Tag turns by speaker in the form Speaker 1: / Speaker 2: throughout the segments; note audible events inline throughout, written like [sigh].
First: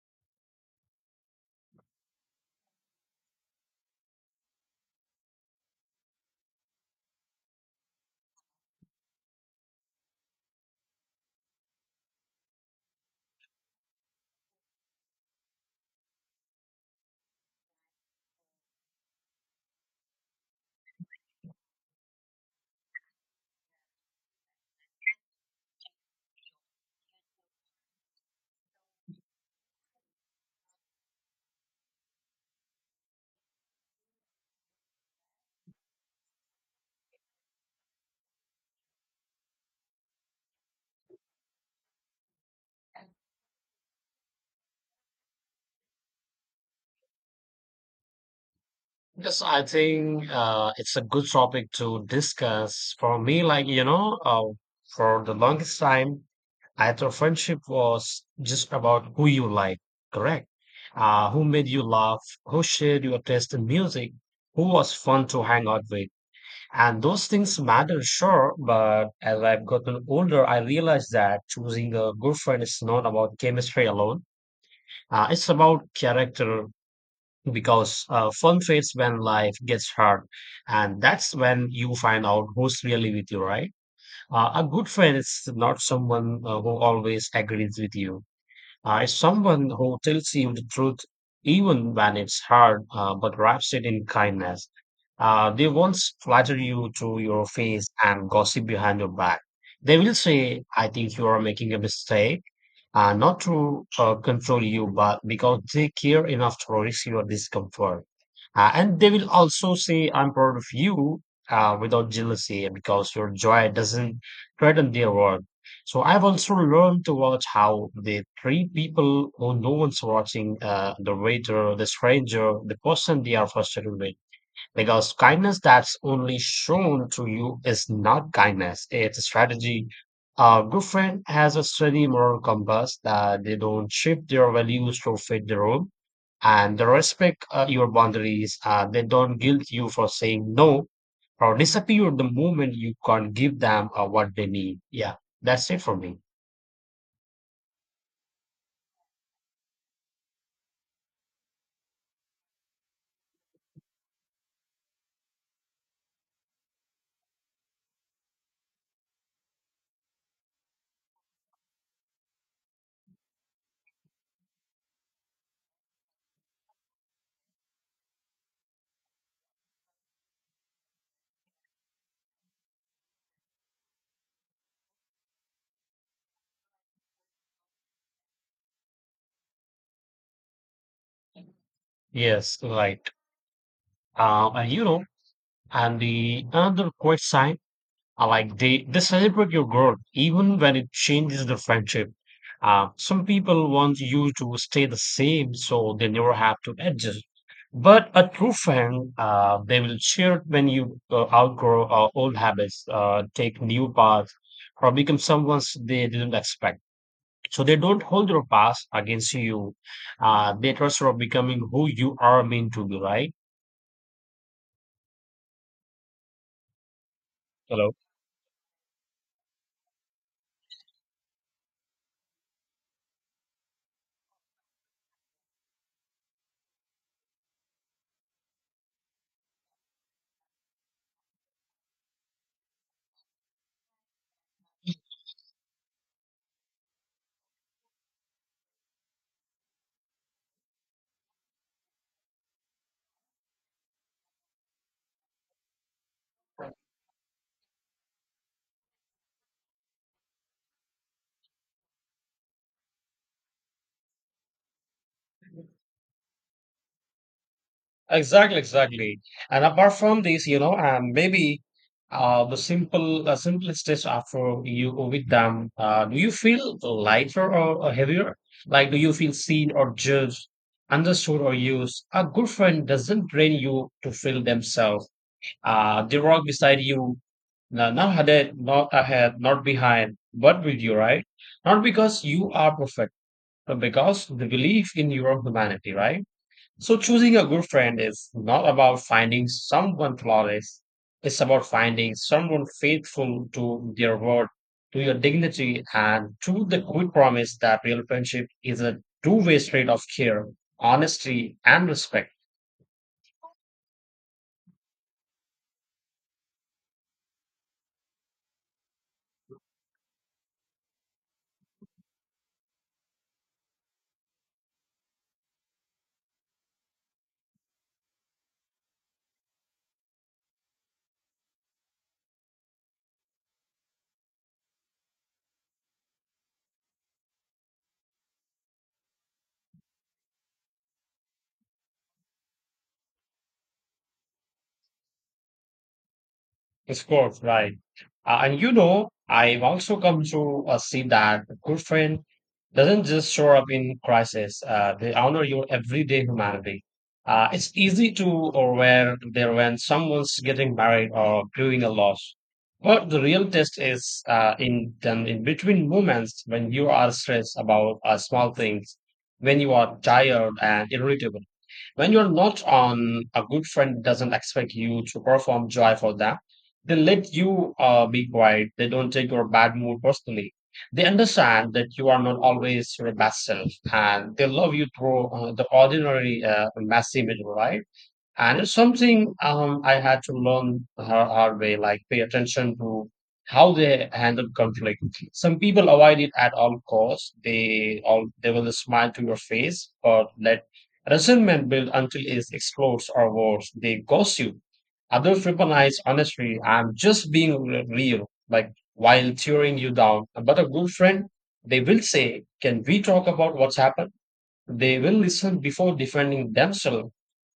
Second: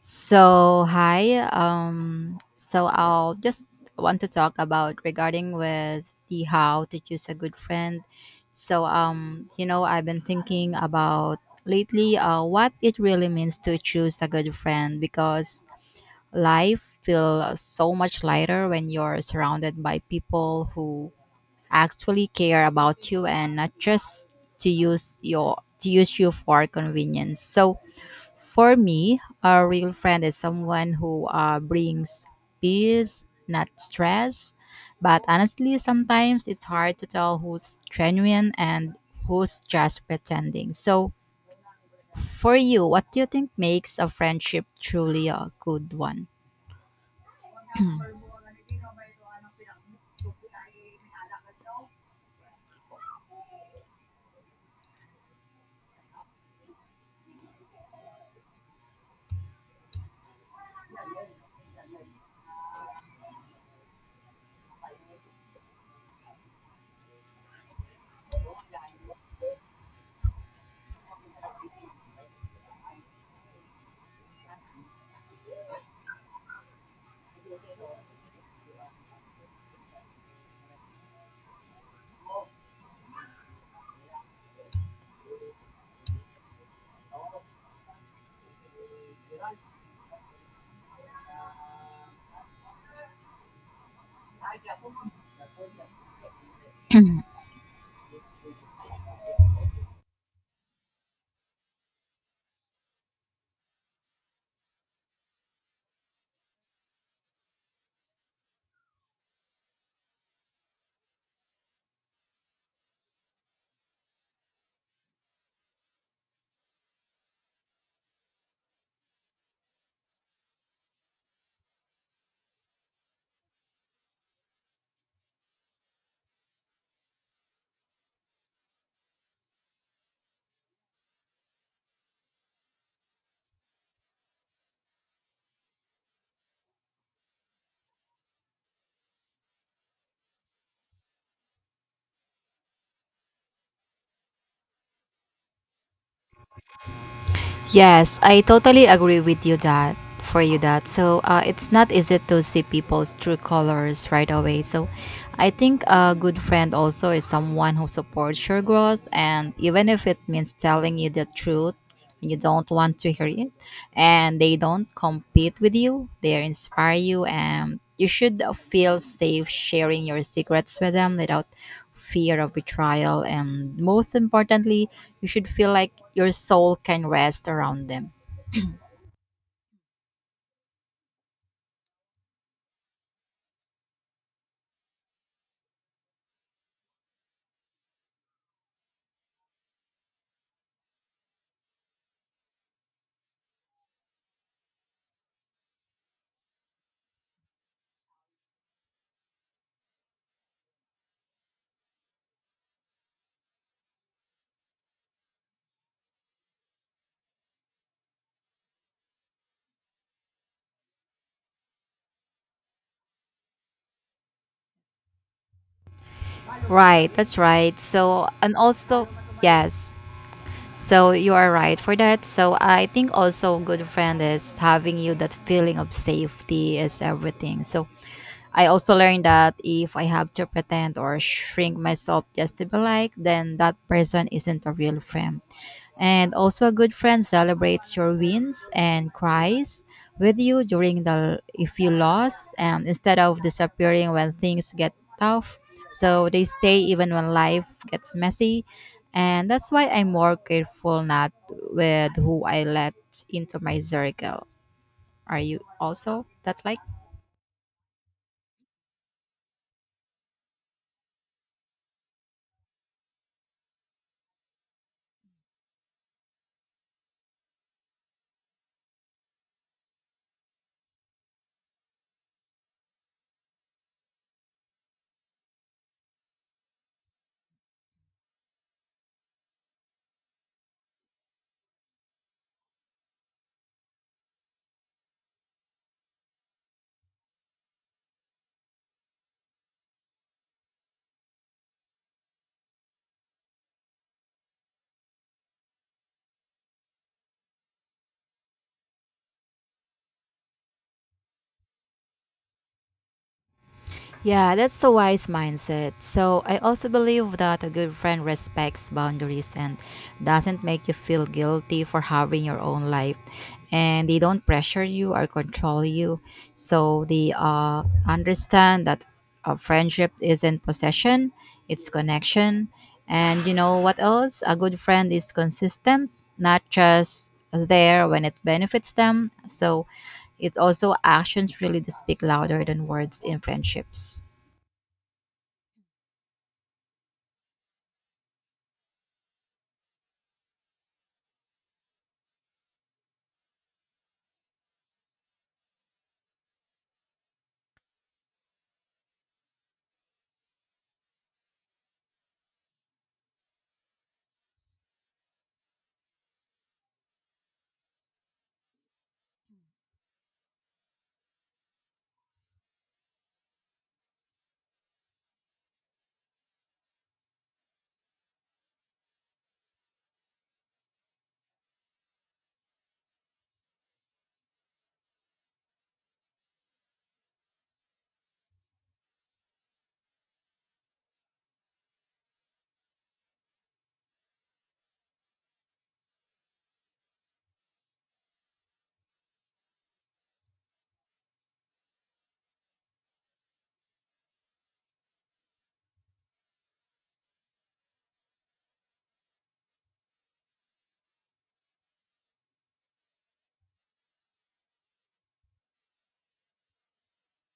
Speaker 1: So hi, so I'll just want to talk about regarding with the how to choose a good friend. I've been thinking about lately what it really means to choose a good friend because life feels so much lighter when you're surrounded by people who actually care about you and not just to use you for convenience. So for me, a real friend is someone who brings peace, not stress. But honestly, sometimes it's hard to tell who's genuine and who's just pretending. So, for you, what do you think makes a friendship truly a good one?
Speaker 2: Yes, I think it's a good topic to discuss. For me, like, for the longest time, I thought friendship was just about who you like, correct? Who made you laugh, who shared your taste in music, who was fun to hang out with. And those things matter, sure, but as I've gotten older, I realized that choosing a good friend is not about chemistry alone. It's about character, because fun fades when life gets hard, and that's when you find out who's really with you, right? A good friend is not someone who always agrees with you. Is someone who tells you the truth even when it's hard, but wraps it in kindness. They won't flatter you to your face and gossip behind your back. They will say, I think you are making a mistake, not to control you, but because they care enough to risk your discomfort. And they will also say, I'm proud of you without jealousy because your joy doesn't threaten their work. So I've also learned to watch how the three people who no one's watching, the waiter, the stranger, the person they are frustrated with, because kindness that's only shown to you is not kindness, it's a strategy. A good friend has a steady moral compass that they don't shift their values to fit the room and they respect your boundaries. They don't guilt you for saying no or disappear the moment you can't give them what they need. Yeah, that's it for me.
Speaker 1: Yes, I totally agree with you that for you that. So it's not easy to see people's true colors right away. So I think a good friend also is someone who supports your growth, and even if it means telling you the truth when you don't want to hear it, and they don't compete with you, they inspire you, and you should feel safe sharing your secrets with them without fear of betrayal, and most importantly, you should feel like your soul can rest around them.
Speaker 2: Yes, right. And you know, and the another quick sign. Like they celebrate your growth even when it changes the friendship. Some people want you to stay the same so they never have to adjust. But a true friend, they will cheer when you outgrow old habits, take new paths, or become someone they didn't expect. So they don't hold your past against you. They trust you of becoming who you are meant to be, right?
Speaker 1: Right, that's right.
Speaker 2: Hello.
Speaker 1: So, and also, yes. So you are right for that. So I think also good friend is having you that feeling of safety is everything. So I also learned that if I have to pretend or shrink myself just to be liked, then that person isn't a real friend. And also, a good friend celebrates your wins and cries with you during the if you lost, and instead of disappearing when things get tough. So they stay even when life gets messy, and that's why I'm more careful not with who I let into my circle. Are you also that like?
Speaker 2: Exactly, exactly. And apart from this, you know, and maybe the simplest after you with them, do you feel lighter or heavier? Like, do you feel seen or judged, understood or used? A good friend doesn't train you to feel themselves. They walk beside you, not ahead, not behind, but with you, right? Not because you are perfect, but because they believe in your humanity, right? So choosing a good friend is not about finding someone flawless. It's about finding someone faithful to their word, to your dignity, and to the good promise that real friendship is a two-way street of care, honesty, and respect.
Speaker 1: Yeah, that's a wise mindset. So, I also believe that a good friend respects boundaries and doesn't make you feel guilty for having your own life. And they don't pressure you or control you. So, they understand that a friendship isn't possession, it's connection. And you know what else? A good friend is consistent, not just there when it benefits them. So it also actions really do speak louder than words in friendships.
Speaker 2: Of course, right. And you know, I've also come to see that a good friend doesn't just show up in crisis. They honor your everyday humanity. It's easy to aware there when someone's getting married or grieving a loss. But the real test is in then in between moments when you are stressed about small things, when you are tired and irritable. When you're not on, a good friend doesn't expect you to perform joy for them. They let you be quiet. They don't take your bad mood personally. They understand that you are not always your best self, and they love you through the ordinary, messy middle, right? And it's something I had to learn the hard way, like pay attention to how they handle conflict. Some people avoid it at all costs. They will smile to your face, but let resentment build until it explodes or worse. They ghost you. Others recognize honestly, I'm just being real, like while tearing you down. But a good friend, they will say, Can we talk about what's happened? They will listen before defending themselves.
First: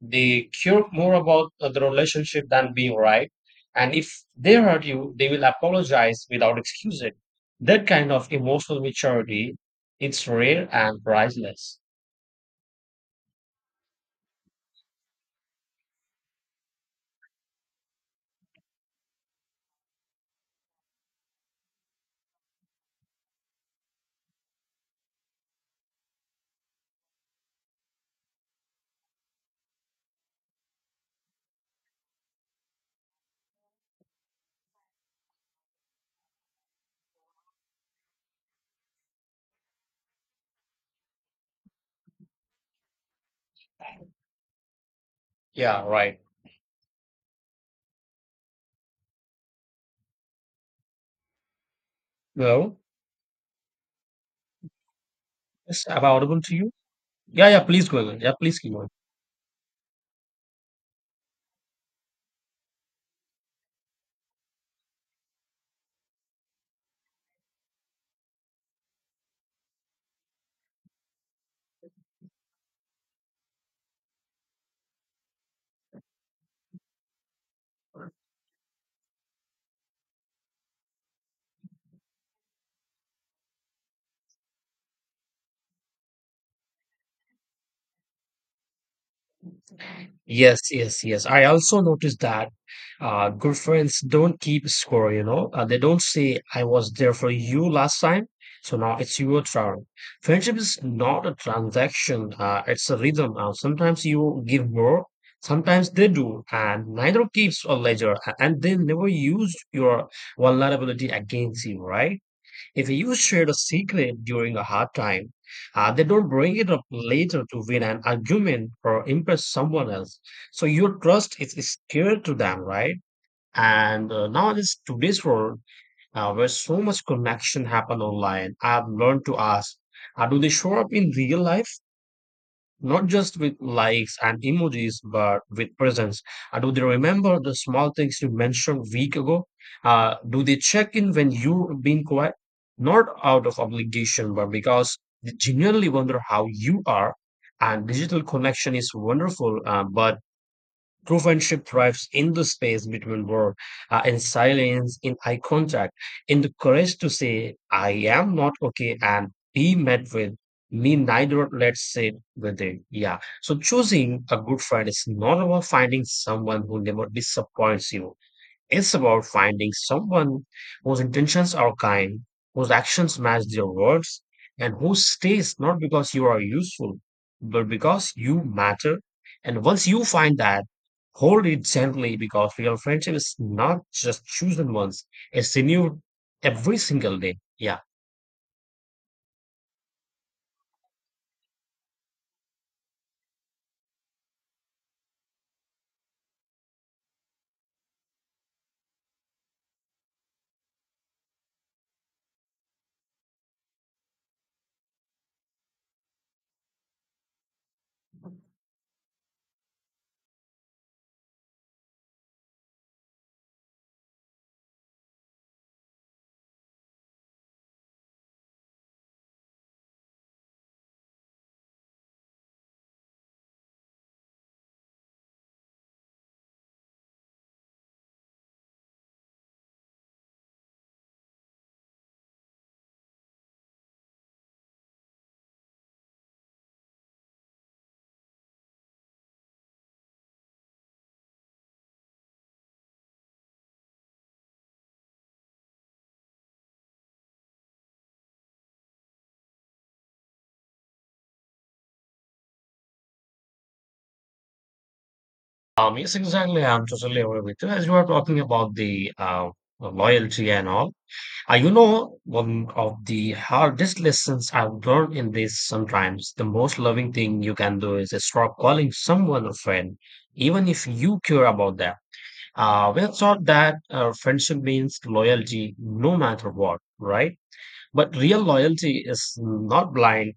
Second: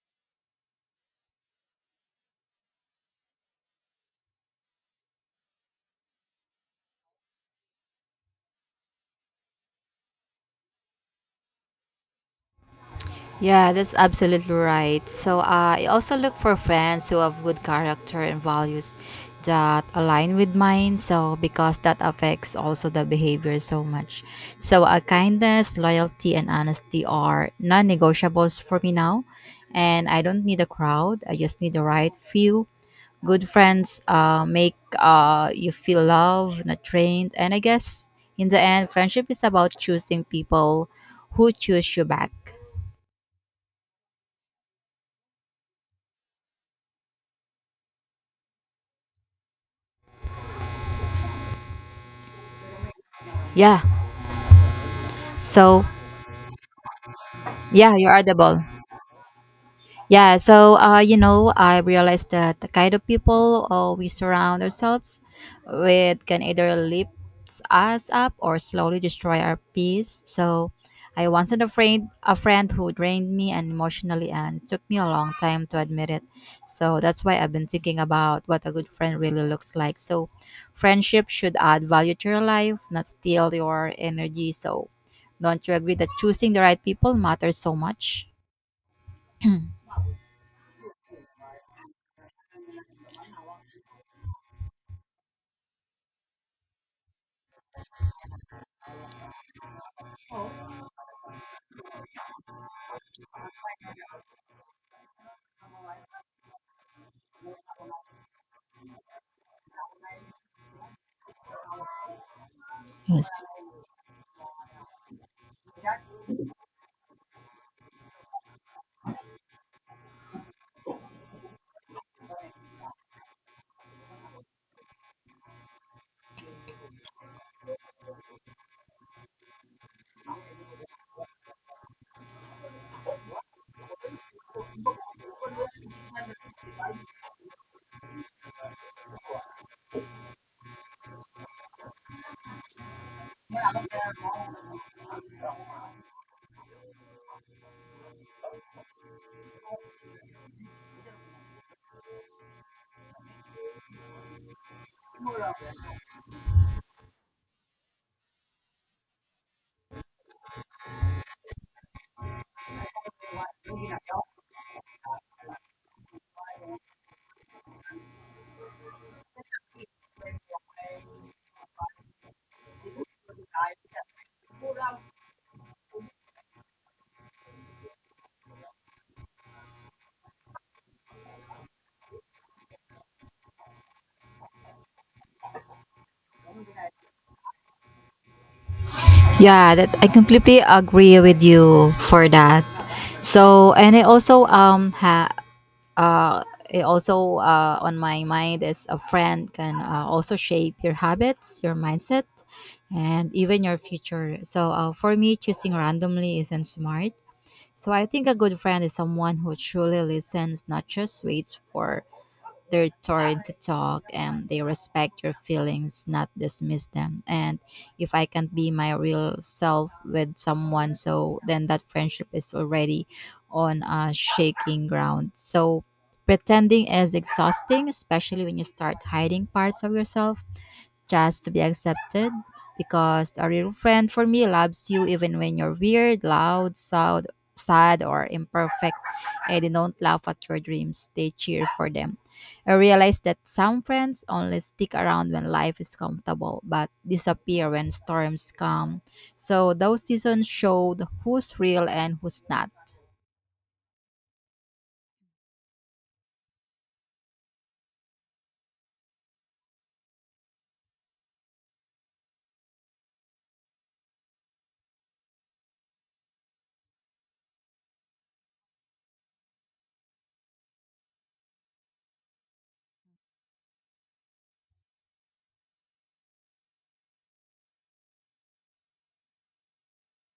Speaker 2: They care more about the relationship than being right. And if they hurt you, they will apologize without excusing. That kind of emotional maturity, it's rare and priceless.
Speaker 1: Yeah, that's absolutely right. So I also look for friends who have good character and values that align with mine. So because that affects also the behavior so much. So kindness, loyalty, and honesty are non-negotiables for me now. And I don't need a crowd. I just need the right few. Good friends make you feel loved, not trained. And I guess in the end, friendship is about choosing people who choose you back.
Speaker 2: Yeah, right. Well,
Speaker 1: Yeah,
Speaker 2: it's
Speaker 1: so,
Speaker 2: available to you. Yeah, yeah, please
Speaker 1: yeah,
Speaker 2: go
Speaker 1: you're
Speaker 2: ahead. Yeah, please
Speaker 1: audible.
Speaker 2: keep going.
Speaker 1: Yeah, so I realized that the kind of people we surround ourselves with can either lift us up or slowly destroy our peace. So I once had a friend who drained me and emotionally, and it took me a long time to admit it. So that's why I've been thinking about what a good friend really looks like. So friendship should add value to your life, not steal your energy. So don't you agree that choosing the right people matters so much? [clears throat]
Speaker 2: Yes, yes, yes. I also noticed that good friends don't keep score, you know. They don't say, I was there for you last time, so now it's your turn. Friendship is not a transaction, it's a rhythm. Sometimes you give more, sometimes they do, and neither keeps a ledger, and they never use your vulnerability against you, right? If you
Speaker 1: Yes,
Speaker 2: shared a secret during a hard time, they don't bring it up later to win an argument or impress someone else. So your trust is scared to them, right? And now this today's world, where so much connection happen online, I've learned to ask, do they show up in real life? Not just with likes and emojis, but with presence. And do they remember the small things you mentioned a week ago? Do they check in when you're being quiet? Not out of obligation, but because they genuinely wonder how you are. And digital connection is wonderful, but true friendship thrives in the space between work, in silence, in eye contact, in the courage to say, I am not okay, and be met with me neither, let's sit with it. Yeah. So choosing a good friend is not about finding someone who never disappoints you. It's about finding someone whose intentions are kind, whose actions match their words, and who stays not because you are useful, but because you matter. And once you find that, hold it gently because real friendship is not just chosen once, it's renewed every single day. Yeah.
Speaker 1: yeah, that I completely agree with you for that. So, and uh I also on my mind is a friend can also shape your habits, your mindset, and even your future. So, for me, choosing randomly isn't smart. So, I think a good friend is someone who truly listens, not just waits for their turn to talk and they respect your feelings, not dismiss them. And if I can't be my real self with someone, so then that friendship is already on a shaking ground. So pretending is exhausting, especially when you start hiding parts of yourself just to be accepted because a real friend for me loves you even when you're weird, loud, sad or imperfect and they don't laugh at your dreams. They cheer for them. I realize that some friends only stick around when life is comfortable but disappear when storms come. So those seasons showed who's real and who's not.
Speaker 2: Yes, exactly. I'm totally aware with you. As you are talking about the loyalty and all, you know, one of the hardest lessons I've learned in this sometimes, the most loving thing you can do is stop calling someone a friend, even if you care about them. We're taught that friendship means loyalty no matter what, right? But real loyalty is not blind,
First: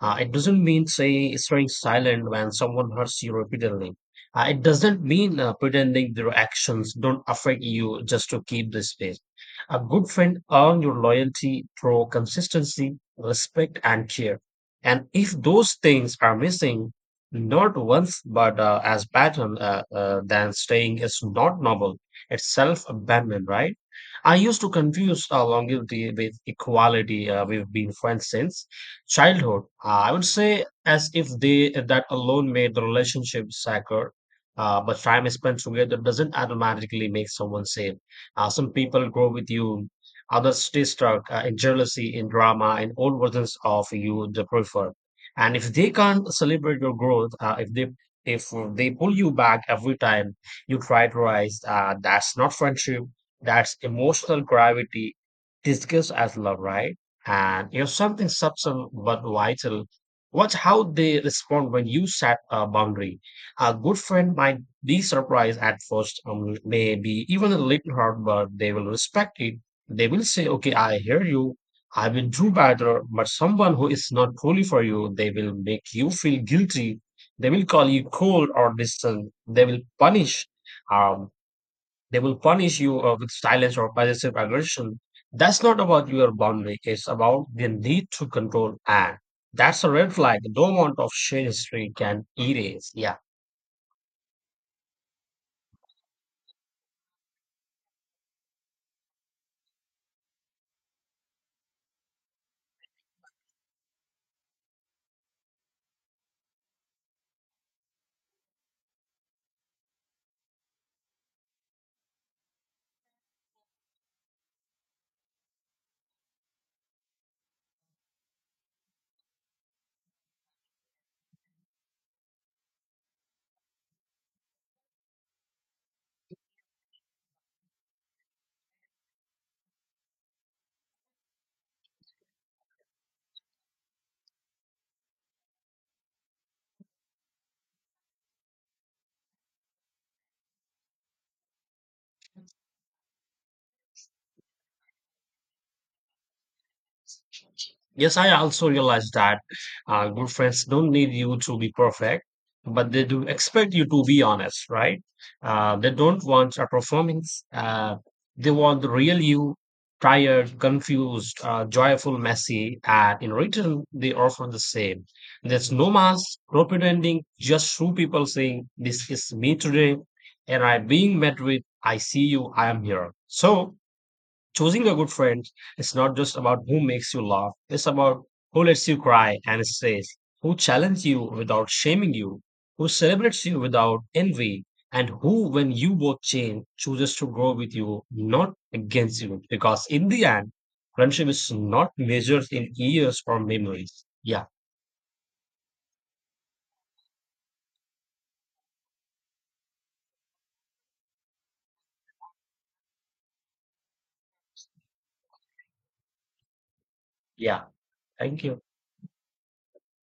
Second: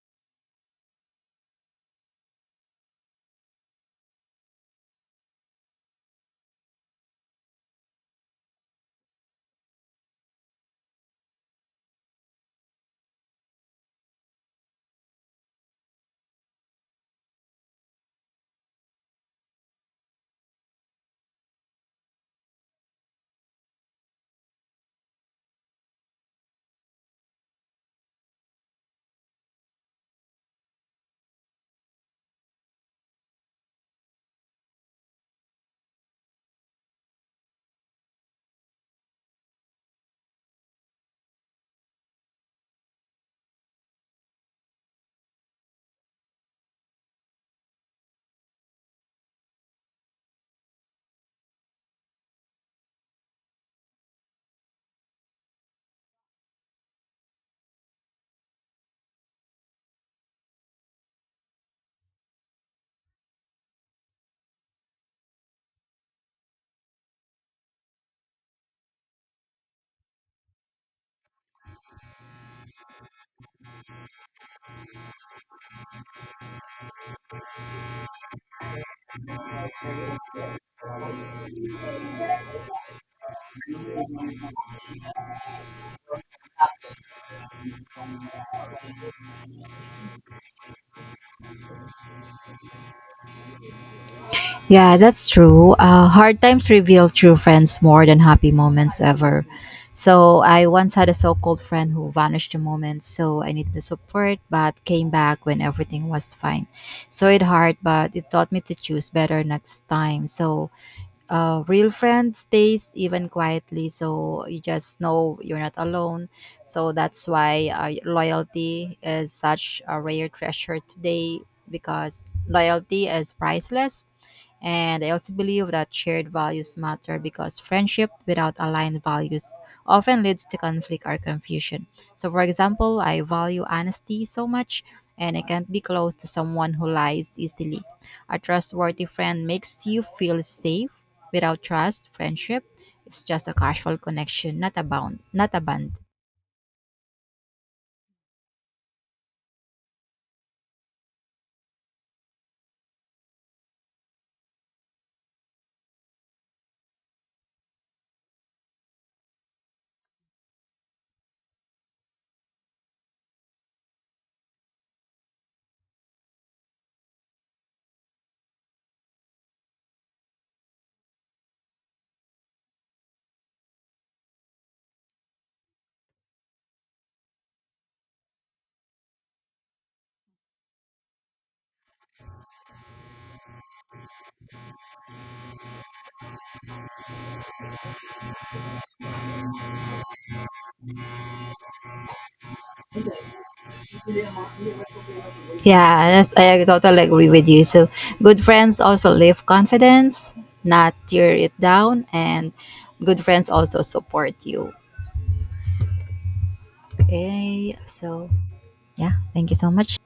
Speaker 2: it doesn't mean say staying silent when someone hurts you repeatedly. It doesn't mean pretending their actions don't affect you just to keep the space. A good friend earns your loyalty through consistency, respect, and care. And if those things are missing, not once but as pattern, then staying is not noble. It's self abandonment, right? I used to confuse longevity with equality. We've been friends since childhood, I would say, as if they that alone made the relationship sacred, but time spent together doesn't automatically make someone safe. Some people grow with you, others stay stuck in jealousy, in drama, in old versions of you they prefer. And if they can't celebrate your growth, if they pull you back every time you try to rise, that's not friendship, that's emotional gravity discussed as love, right? And you know, something subtle but vital. Watch how they respond when you set a boundary. A good friend might be surprised at first, maybe even a little hurt, but they will respect it. They will say, okay, I hear you. I will do better. But someone who is not truly for you, they will make you feel guilty. They will call you cold or distant. They will punish. Um, they will punish you with silence or passive aggression. That's not about your boundary, it's about the need to control. And that's a red flag. No amount of shade history can erase. Yeah.
Speaker 1: Yeah, that's true. Hard times reveal true friends more than happy moments ever. So I once had a so-called friend who vanished the moment, so I needed the support, but came back when everything was fine. So it hurt, but it taught me to choose better next time. So a real friend stays even quietly, so you just know you're not alone. So that's why loyalty is such a rare treasure today because loyalty is priceless and I also believe that shared values matter because friendship without aligned values often leads to conflict or confusion. So, for example, I value honesty so much, and I can't be close to someone who lies easily. A trustworthy friend makes you feel safe. Without trust, friendship, it's just a casual connection, not a bond.
Speaker 2: Yes, I also realize that good friends don't need you to be perfect, but they do expect you to be honest, right? They don't want a performance. They want the real you, tired, confused, joyful, messy, and in return, they offer the same. There's no mask, no pretending, just true people saying, This is me today, and I'm being met with, I see you, I am here. So, choosing a good friend is not just about who makes you laugh, it's about who lets you cry and is safe, who challenges you without shaming you, who celebrates you without envy, and who, when you both change, chooses to grow with you, not against you. Because in the end, friendship is not measured in years or memories. Yeah,
Speaker 1: Yeah, that's, I totally agree with you. So, good friends also lift confidence, not tear it down, and good friends also support you.
Speaker 2: yeah.
Speaker 1: Okay, so
Speaker 2: Thank you.
Speaker 1: yeah, thank you so much.